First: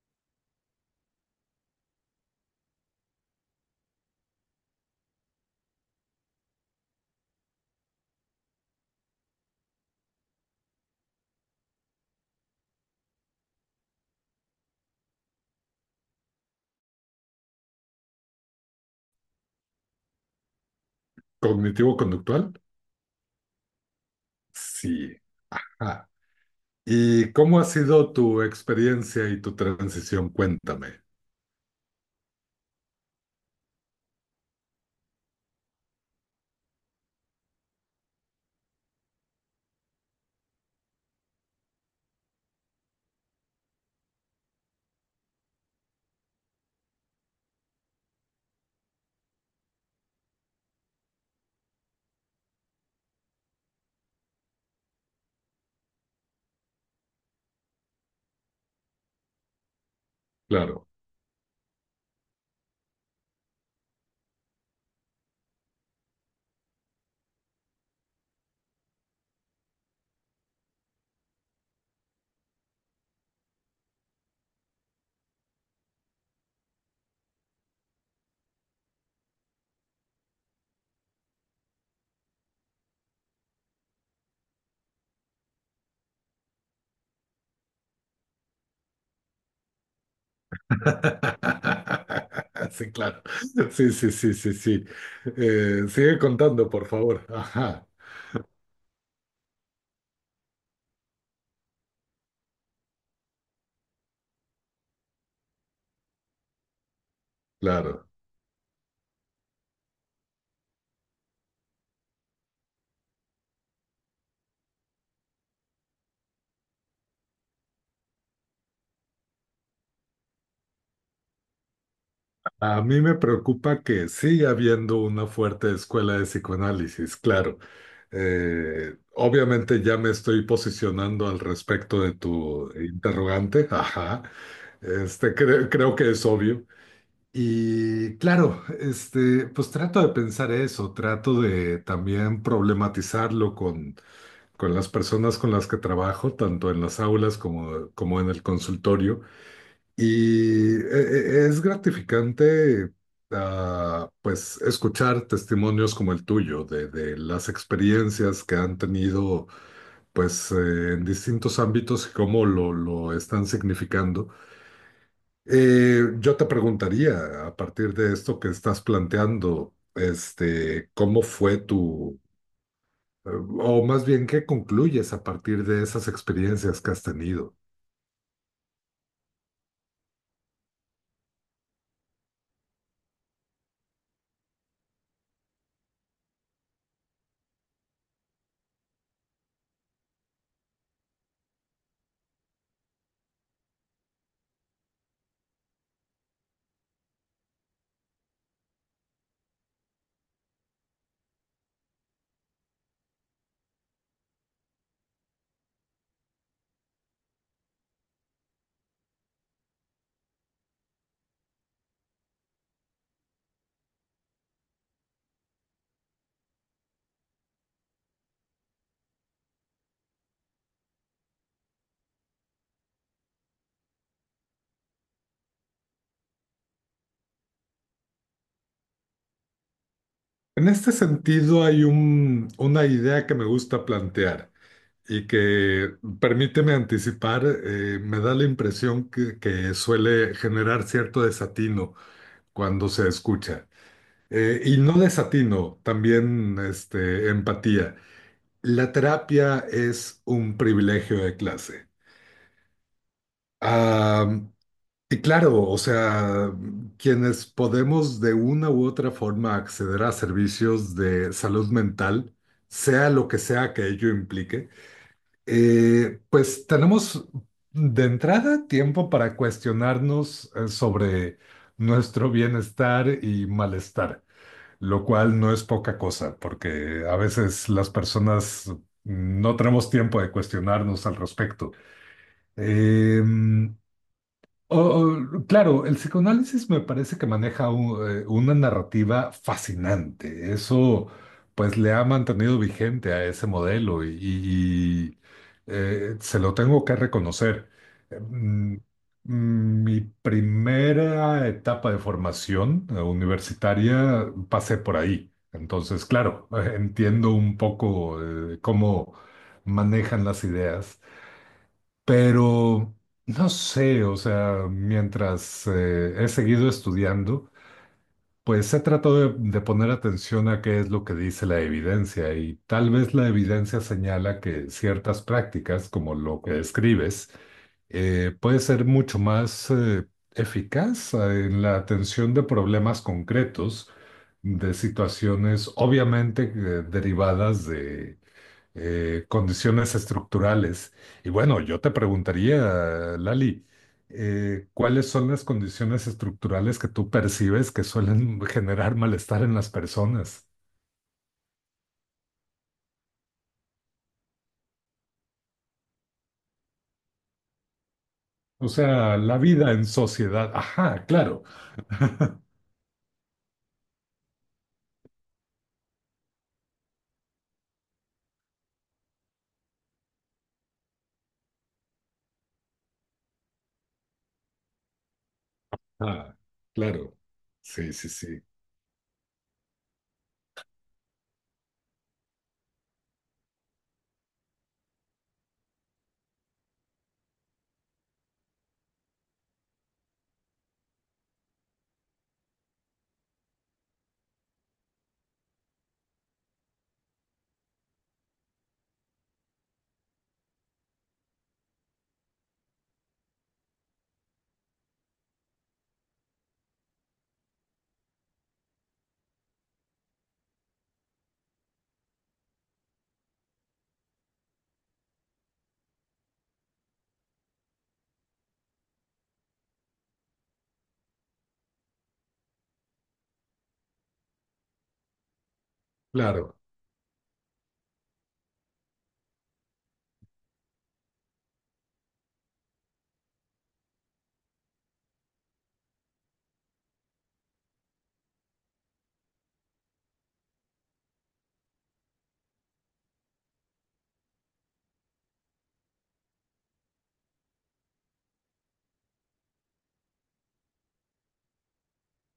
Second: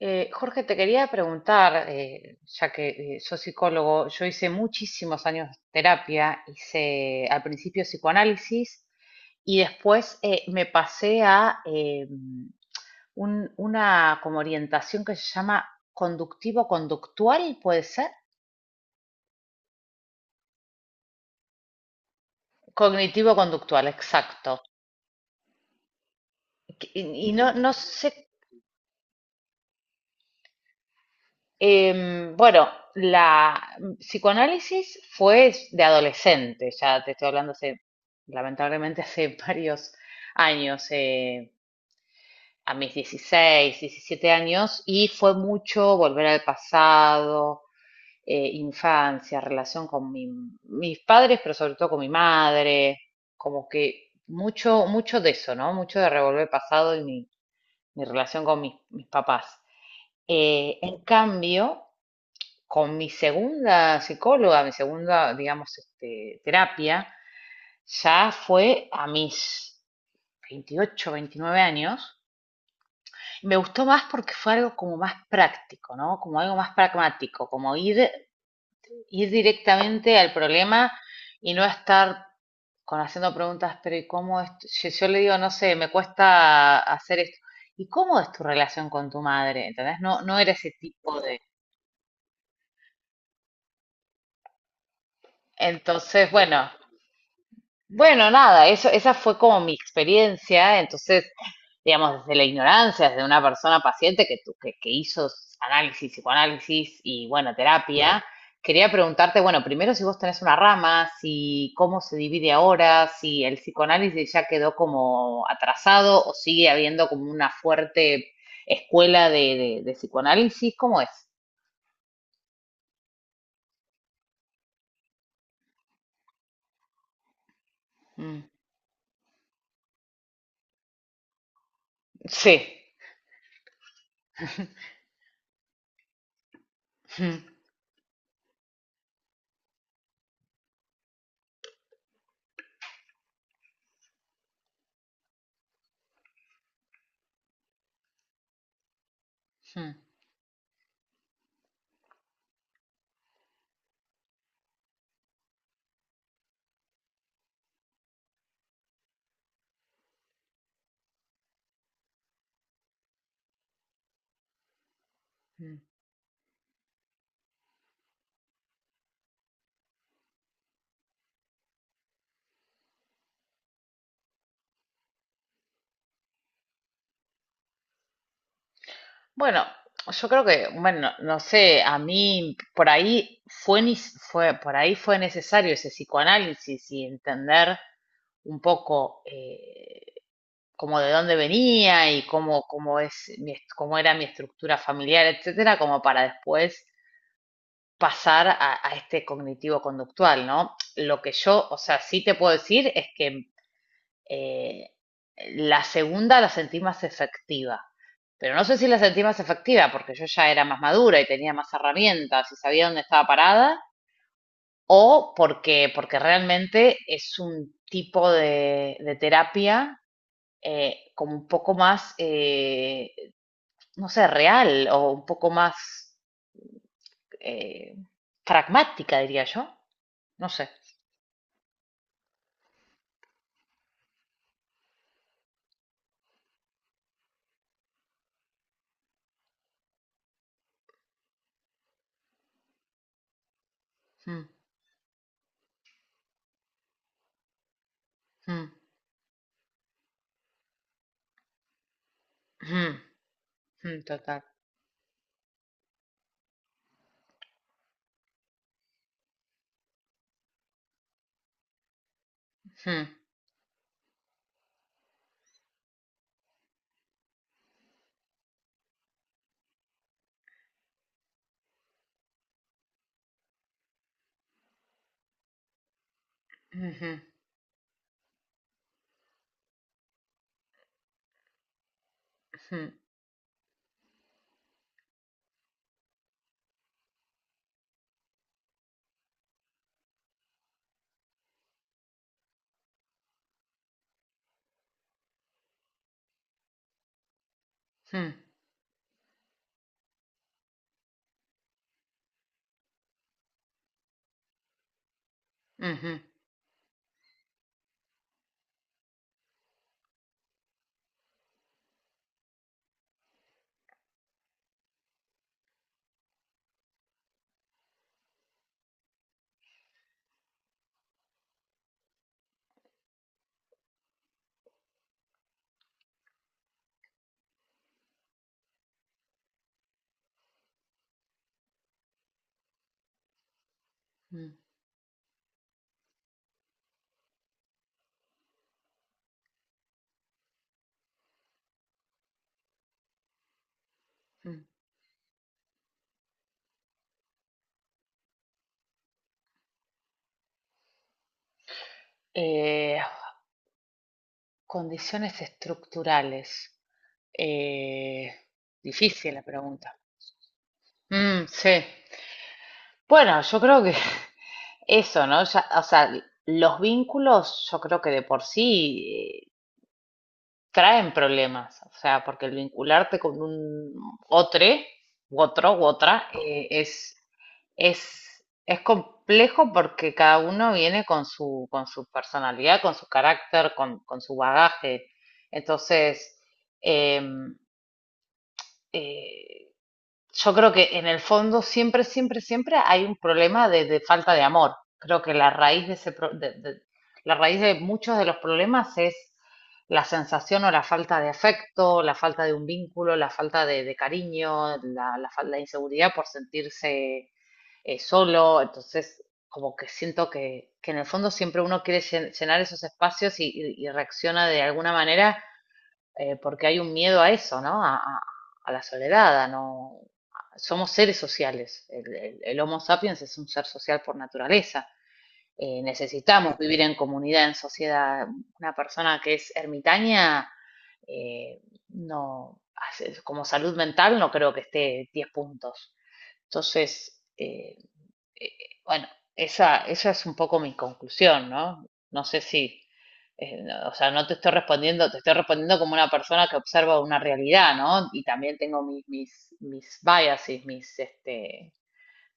Jorge, te quería preguntar, ya que sos psicólogo, yo hice muchísimos años terapia, hice al principio psicoanálisis y después me pasé a una como orientación que se llama conductivo-conductual, ¿puede ser? ¿Cognitivo-conductual? Cognitivo-conductual, exacto. Sí. Ah, Y, ¿y y no, cómo ha no sido sé tu experiencia y tu transición? Cuéntame. Bueno, la psicoanálisis fue de adolescente, ya te estoy hablando hace, lamentablemente, hace varios años, a mis 16, 17 años, y fue mucho volver al pasado, infancia, relación con mis padres, pero sobre todo con mi madre, como que mucho, mucho de eso, ¿no? Mucho de revolver pasado y mi relación con mis papás. Claro. En cambio, con mi segunda psicóloga, mi segunda, digamos, este, terapia, ya fue a mis 28, 29 años. Me gustó más porque fue algo como más práctico, ¿no? Como algo más pragmático, como ir directamente al problema y no estar con haciendo preguntas, pero ¿y cómo es? Yo le digo, no sé, me cuesta hacer esto. ¿Y cómo es tu relación con tu madre? ¿Entendés? No, no era ese tipo de... Sí, claro. Sí, sí, sí, sí, sí. Sigue Entonces, contando, bueno, por favor. Ajá, Bueno, nada, eso, esa fue como mi experiencia, entonces, digamos, desde la ignorancia, desde una persona paciente que hizo análisis, psicoanálisis y, bueno, claro. terapia, quería preguntarte, bueno, primero si vos tenés una rama, si cómo se divide ahora, si el psicoanálisis ya quedó como atrasado o sigue habiendo como una fuerte escuela de, de psicoanálisis, ¿cómo es? A mí me preocupa que siga habiendo una fuerte escuela de psicoanálisis, claro. Mm. Obviamente ya me estoy posicionando al respecto de Sí. tu interrogante. Ajá. Creo que es obvio. Mm. Y claro, pues trato de pensar eso, trato de también problematizarlo con las personas con las que trabajo, tanto en las aulas como en el consultorio. Mm. Y e- es gratificante, pues, escuchar testimonios como el tuyo, de las experiencias que han tenido, pues, en distintos ámbitos y cómo lo están significando. Mm. Yo te preguntaría, a partir de esto que estás planteando, ¿cómo fue eh, o más bien, qué concluyes a partir de esas experiencias que has tenido? Bueno, yo creo que, bueno, no sé, a mí por ahí fue necesario ese psicoanálisis y entender un poco, como de dónde venía y cómo cómo era mi estructura familiar, etcétera, como para después pasar a, este cognitivo conductual, ¿no? Lo que yo, o sea, sí te puedo decir es que, eh, la segunda la sentí más efectiva, pero no sé si la sentí más efectiva porque yo ya era más madura y tenía más herramientas y sabía dónde estaba parada, o porque realmente es un tipo de, terapia, como un poco más, no sé, real o un poco más, eh, pragmática, diría yo. No sé. En este sentido, hay una idea que me gusta plantear y que, permíteme anticipar, me da la impresión que suele generar cierto desatino cuando se escucha. Mm, Y no desatino, también este, empatía. mm, La terapia es un privilegio de clase. mm, mm, Ah, total. y claro, o sea, quienes podemos de una u otra forma acceder a servicios de salud mental, Mm, sea lo que sea que ello implique, pues tenemos de entrada tiempo para cuestionarnos sobre nuestro bienestar y malestar. Lo cual no es poca cosa, porque a mhm, veces las personas no tenemos tiempo de cuestionarnos al respecto. mhm, Eh, Oh, oh, claro, el psicoanálisis me parece que maneja una narrativa fascinante. Eso, pues, le ha mantenido vigente a ese modelo y se lo tengo que reconocer. Eh, mhm, mm, Mi primera etapa de formación universitaria pasé por ahí. Entonces, mhm. claro, entiendo un poco cómo manejan las ideas. Pero no sé, o sea, mientras he seguido estudiando, pues he tratado de poner atención a qué es lo que dice la evidencia y tal vez la evidencia señala que ciertas prácticas, como lo que describes, puede ser mucho más eficaz en la atención de problemas concretos, Mm, de situaciones obviamente derivadas de condiciones estructurales. Y bueno, yo te preguntaría, Lali, mm. ¿Cuáles son las condiciones estructurales que tú percibes que suelen generar malestar en las personas? Eh, Condiciones estructurales. Eh, O sea, Difícil la la vida en pregunta. sociedad. Ajá, claro. Mm, sí. Bueno, yo creo que eso, ¿no? Ya, o sea, los vínculos, yo creo que de por sí traen problemas, o sea, porque el vincularte con un otro, otro, u otra, Ah, es, claro. Sí, sí, sí. es, es complejo porque cada uno viene con su personalidad, con su carácter, con su bagaje. Entonces, em, eh, yo creo que en el fondo siempre, siempre, siempre hay un problema de, falta de amor. Creo que la raíz de muchos de los problemas es la sensación o la falta de afecto, la falta de un vínculo, la falta de, cariño, la falta de inseguridad por sentirse, solo. Entonces, como que siento que en el fondo siempre uno quiere llenar esos espacios y reacciona de alguna manera, porque hay un miedo a eso, ¿no? A la soledad, a no... Somos seres sociales. El Homo sapiens es un ser social por naturaleza. Claro. Necesitamos vivir en comunidad, en sociedad. Una persona que es ermitaña, eh, no, como salud mental, no creo que esté 10 puntos. Entonces, eh, bueno, esa es un poco mi conclusión, ¿no? No sé si, no, o sea, no te estoy respondiendo, te estoy respondiendo como una persona que observa una realidad, ¿no? Y también tengo mis biases, mis, este,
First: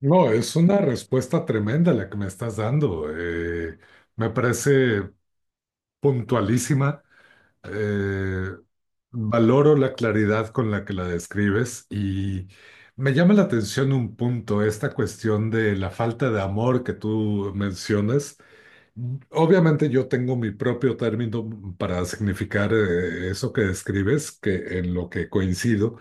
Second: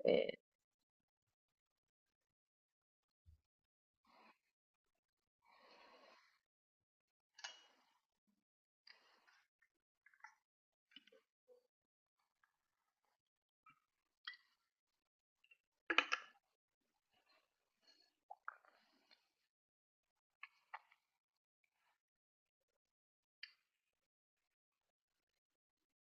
No, eh, es una respuesta tremenda la que me estás dando. Me parece puntualísima. Eh, valoro la claridad con la que la describes y me llama la atención un punto, esta cuestión de la falta de amor que tú mencionas. Obviamente yo tengo mi propio término para significar eso que describes, que en lo que coincido,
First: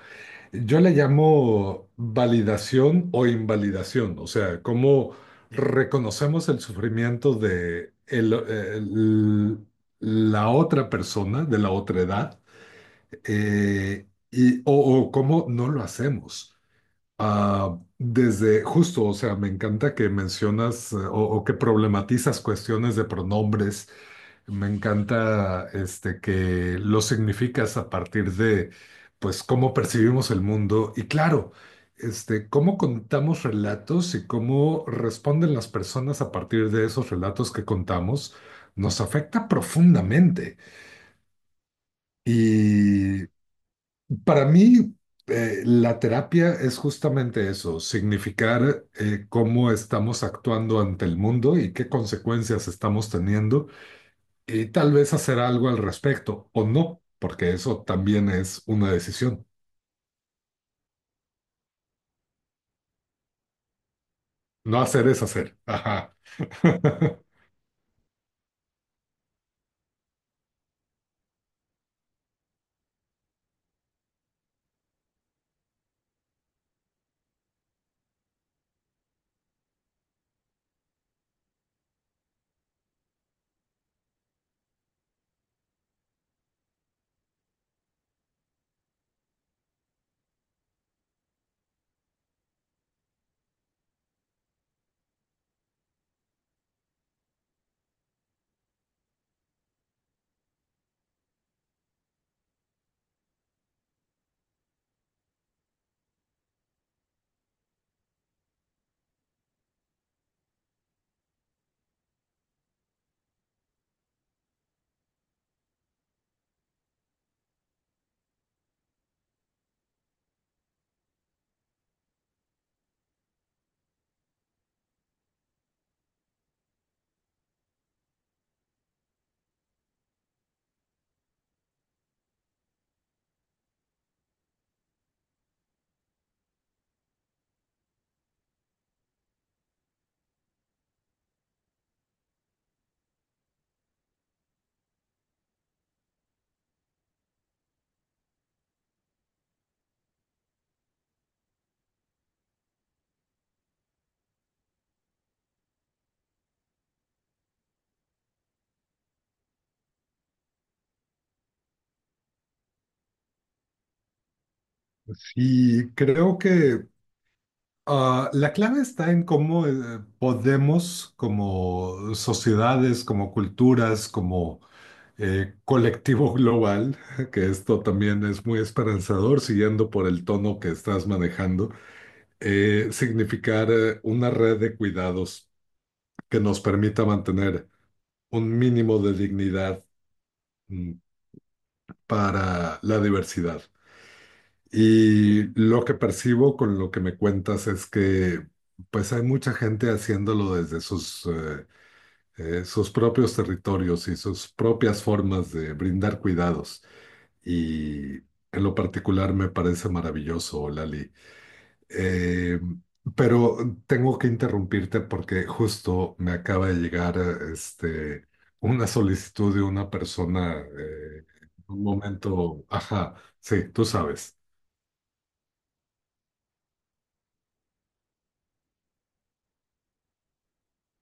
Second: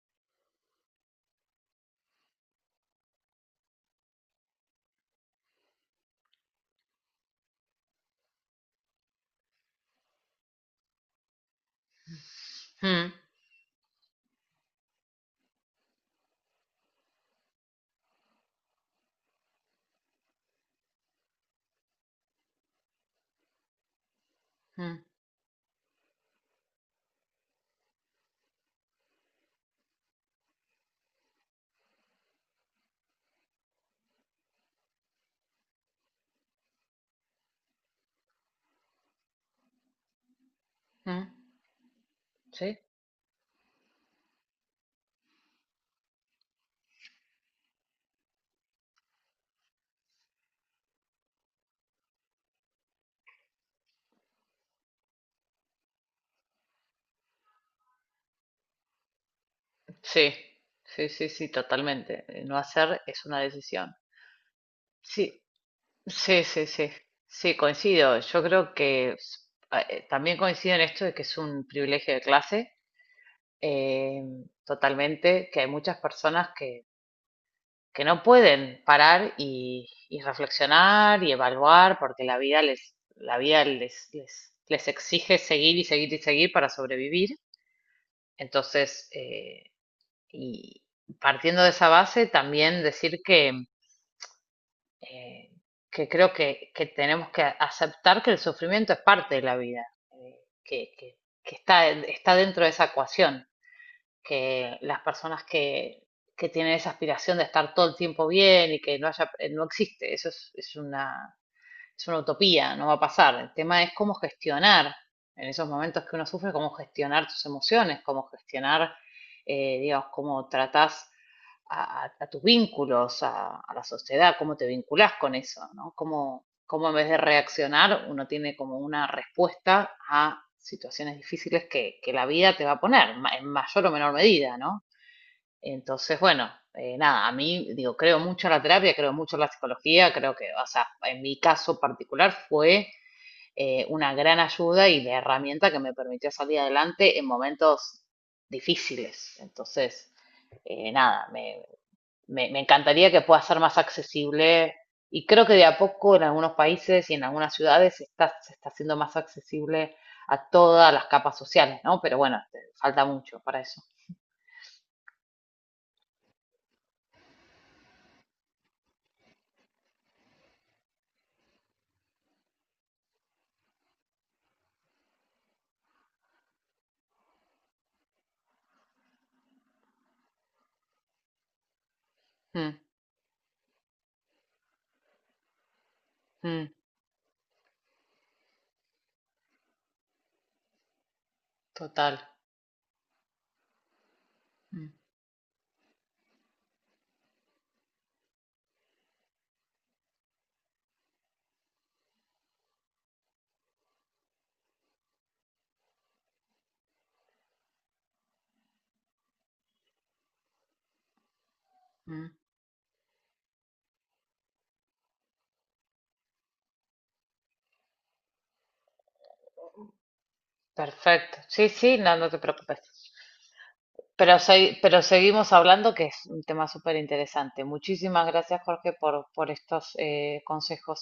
yo le llamo validación o invalidación, o sea, cómo reconocemos el sufrimiento de la otra persona, de la otra edad, mm, y, o cómo no lo hacemos. Ah, desde justo, o sea, me encanta que mencionas o que problematizas cuestiones de pronombres, me mm, encanta este que lo significas a partir de pues cómo percibimos el mundo y claro, este cómo contamos relatos y cómo responden las personas a partir de esos relatos que contamos nos afecta profundamente. mm, sí, Y para mí la terapia es justamente eso, significar cómo estamos actuando ante el mundo y qué consecuencias estamos teniendo y tal vez hacer algo al respecto o no, porque eso también es una decisión. sí, sí, sí, sí, totalmente. No hacer es una decisión. No hacer es Sí, hacer. Ajá. sí, sí, sí, sí, coincido. Yo creo que también coincido en esto de que es un privilegio de clase, eh, totalmente, que hay muchas personas que no pueden parar y reflexionar y evaluar porque la vida les, la vida les exige seguir y seguir y seguir para sobrevivir. Entonces, y partiendo de esa base, también decir eh, que creo tenemos que aceptar que el sufrimiento es parte de la vida, que está dentro de esa ecuación, que las personas que tienen esa aspiración de estar todo el tiempo bien y que no haya, no existe, eso es una utopía, no va a pasar. El tema es cómo gestionar en esos momentos que uno sufre, cómo gestionar tus emociones, cómo gestionar, digamos, cómo tratás tus vínculos, a la sociedad, cómo te vinculás con eso, ¿no? Cómo en vez de reaccionar uno tiene como una respuesta a situaciones difíciles que la vida te va a poner, en mayor o menor medida, ¿no? Entonces, bueno, nada, a mí, digo, creo mucho en la terapia, creo mucho en la psicología, creo que, o sea, en mi caso particular fue, una gran ayuda y la herramienta que me permitió salir adelante en momentos difíciles. Entonces, nada, me encantaría que pueda ser más accesible y creo que de a poco en algunos países y en algunas ciudades se está haciendo más accesible a todas las capas sociales, ¿no? Pero bueno, falta mucho para eso. Y creo que la clave está en cómo podemos, como sociedades, como culturas, como colectivo global, que esto también es muy esperanzador, siguiendo por el tono que estás manejando, Mm, significar una red de cuidados que nos mm, permita mantener un mínimo de dignidad mm, total. para la diversidad. Mm, Y lo que percibo con lo que me cuentas es que pues hay mucha gente haciéndolo desde sus propios territorios y sus propias formas de brindar cuidados. Y en lo particular me parece maravilloso, Lali. mm. Eh, pero tengo que interrumpirte porque justo me acaba de llegar una solicitud de una persona Perfecto. en Sí, un sí, no, no te momento, preocupes. ajá, sí, tú sabes. Pero seguimos hablando, que es un tema súper interesante. Muchísimas gracias, Jorge, por estos consejos.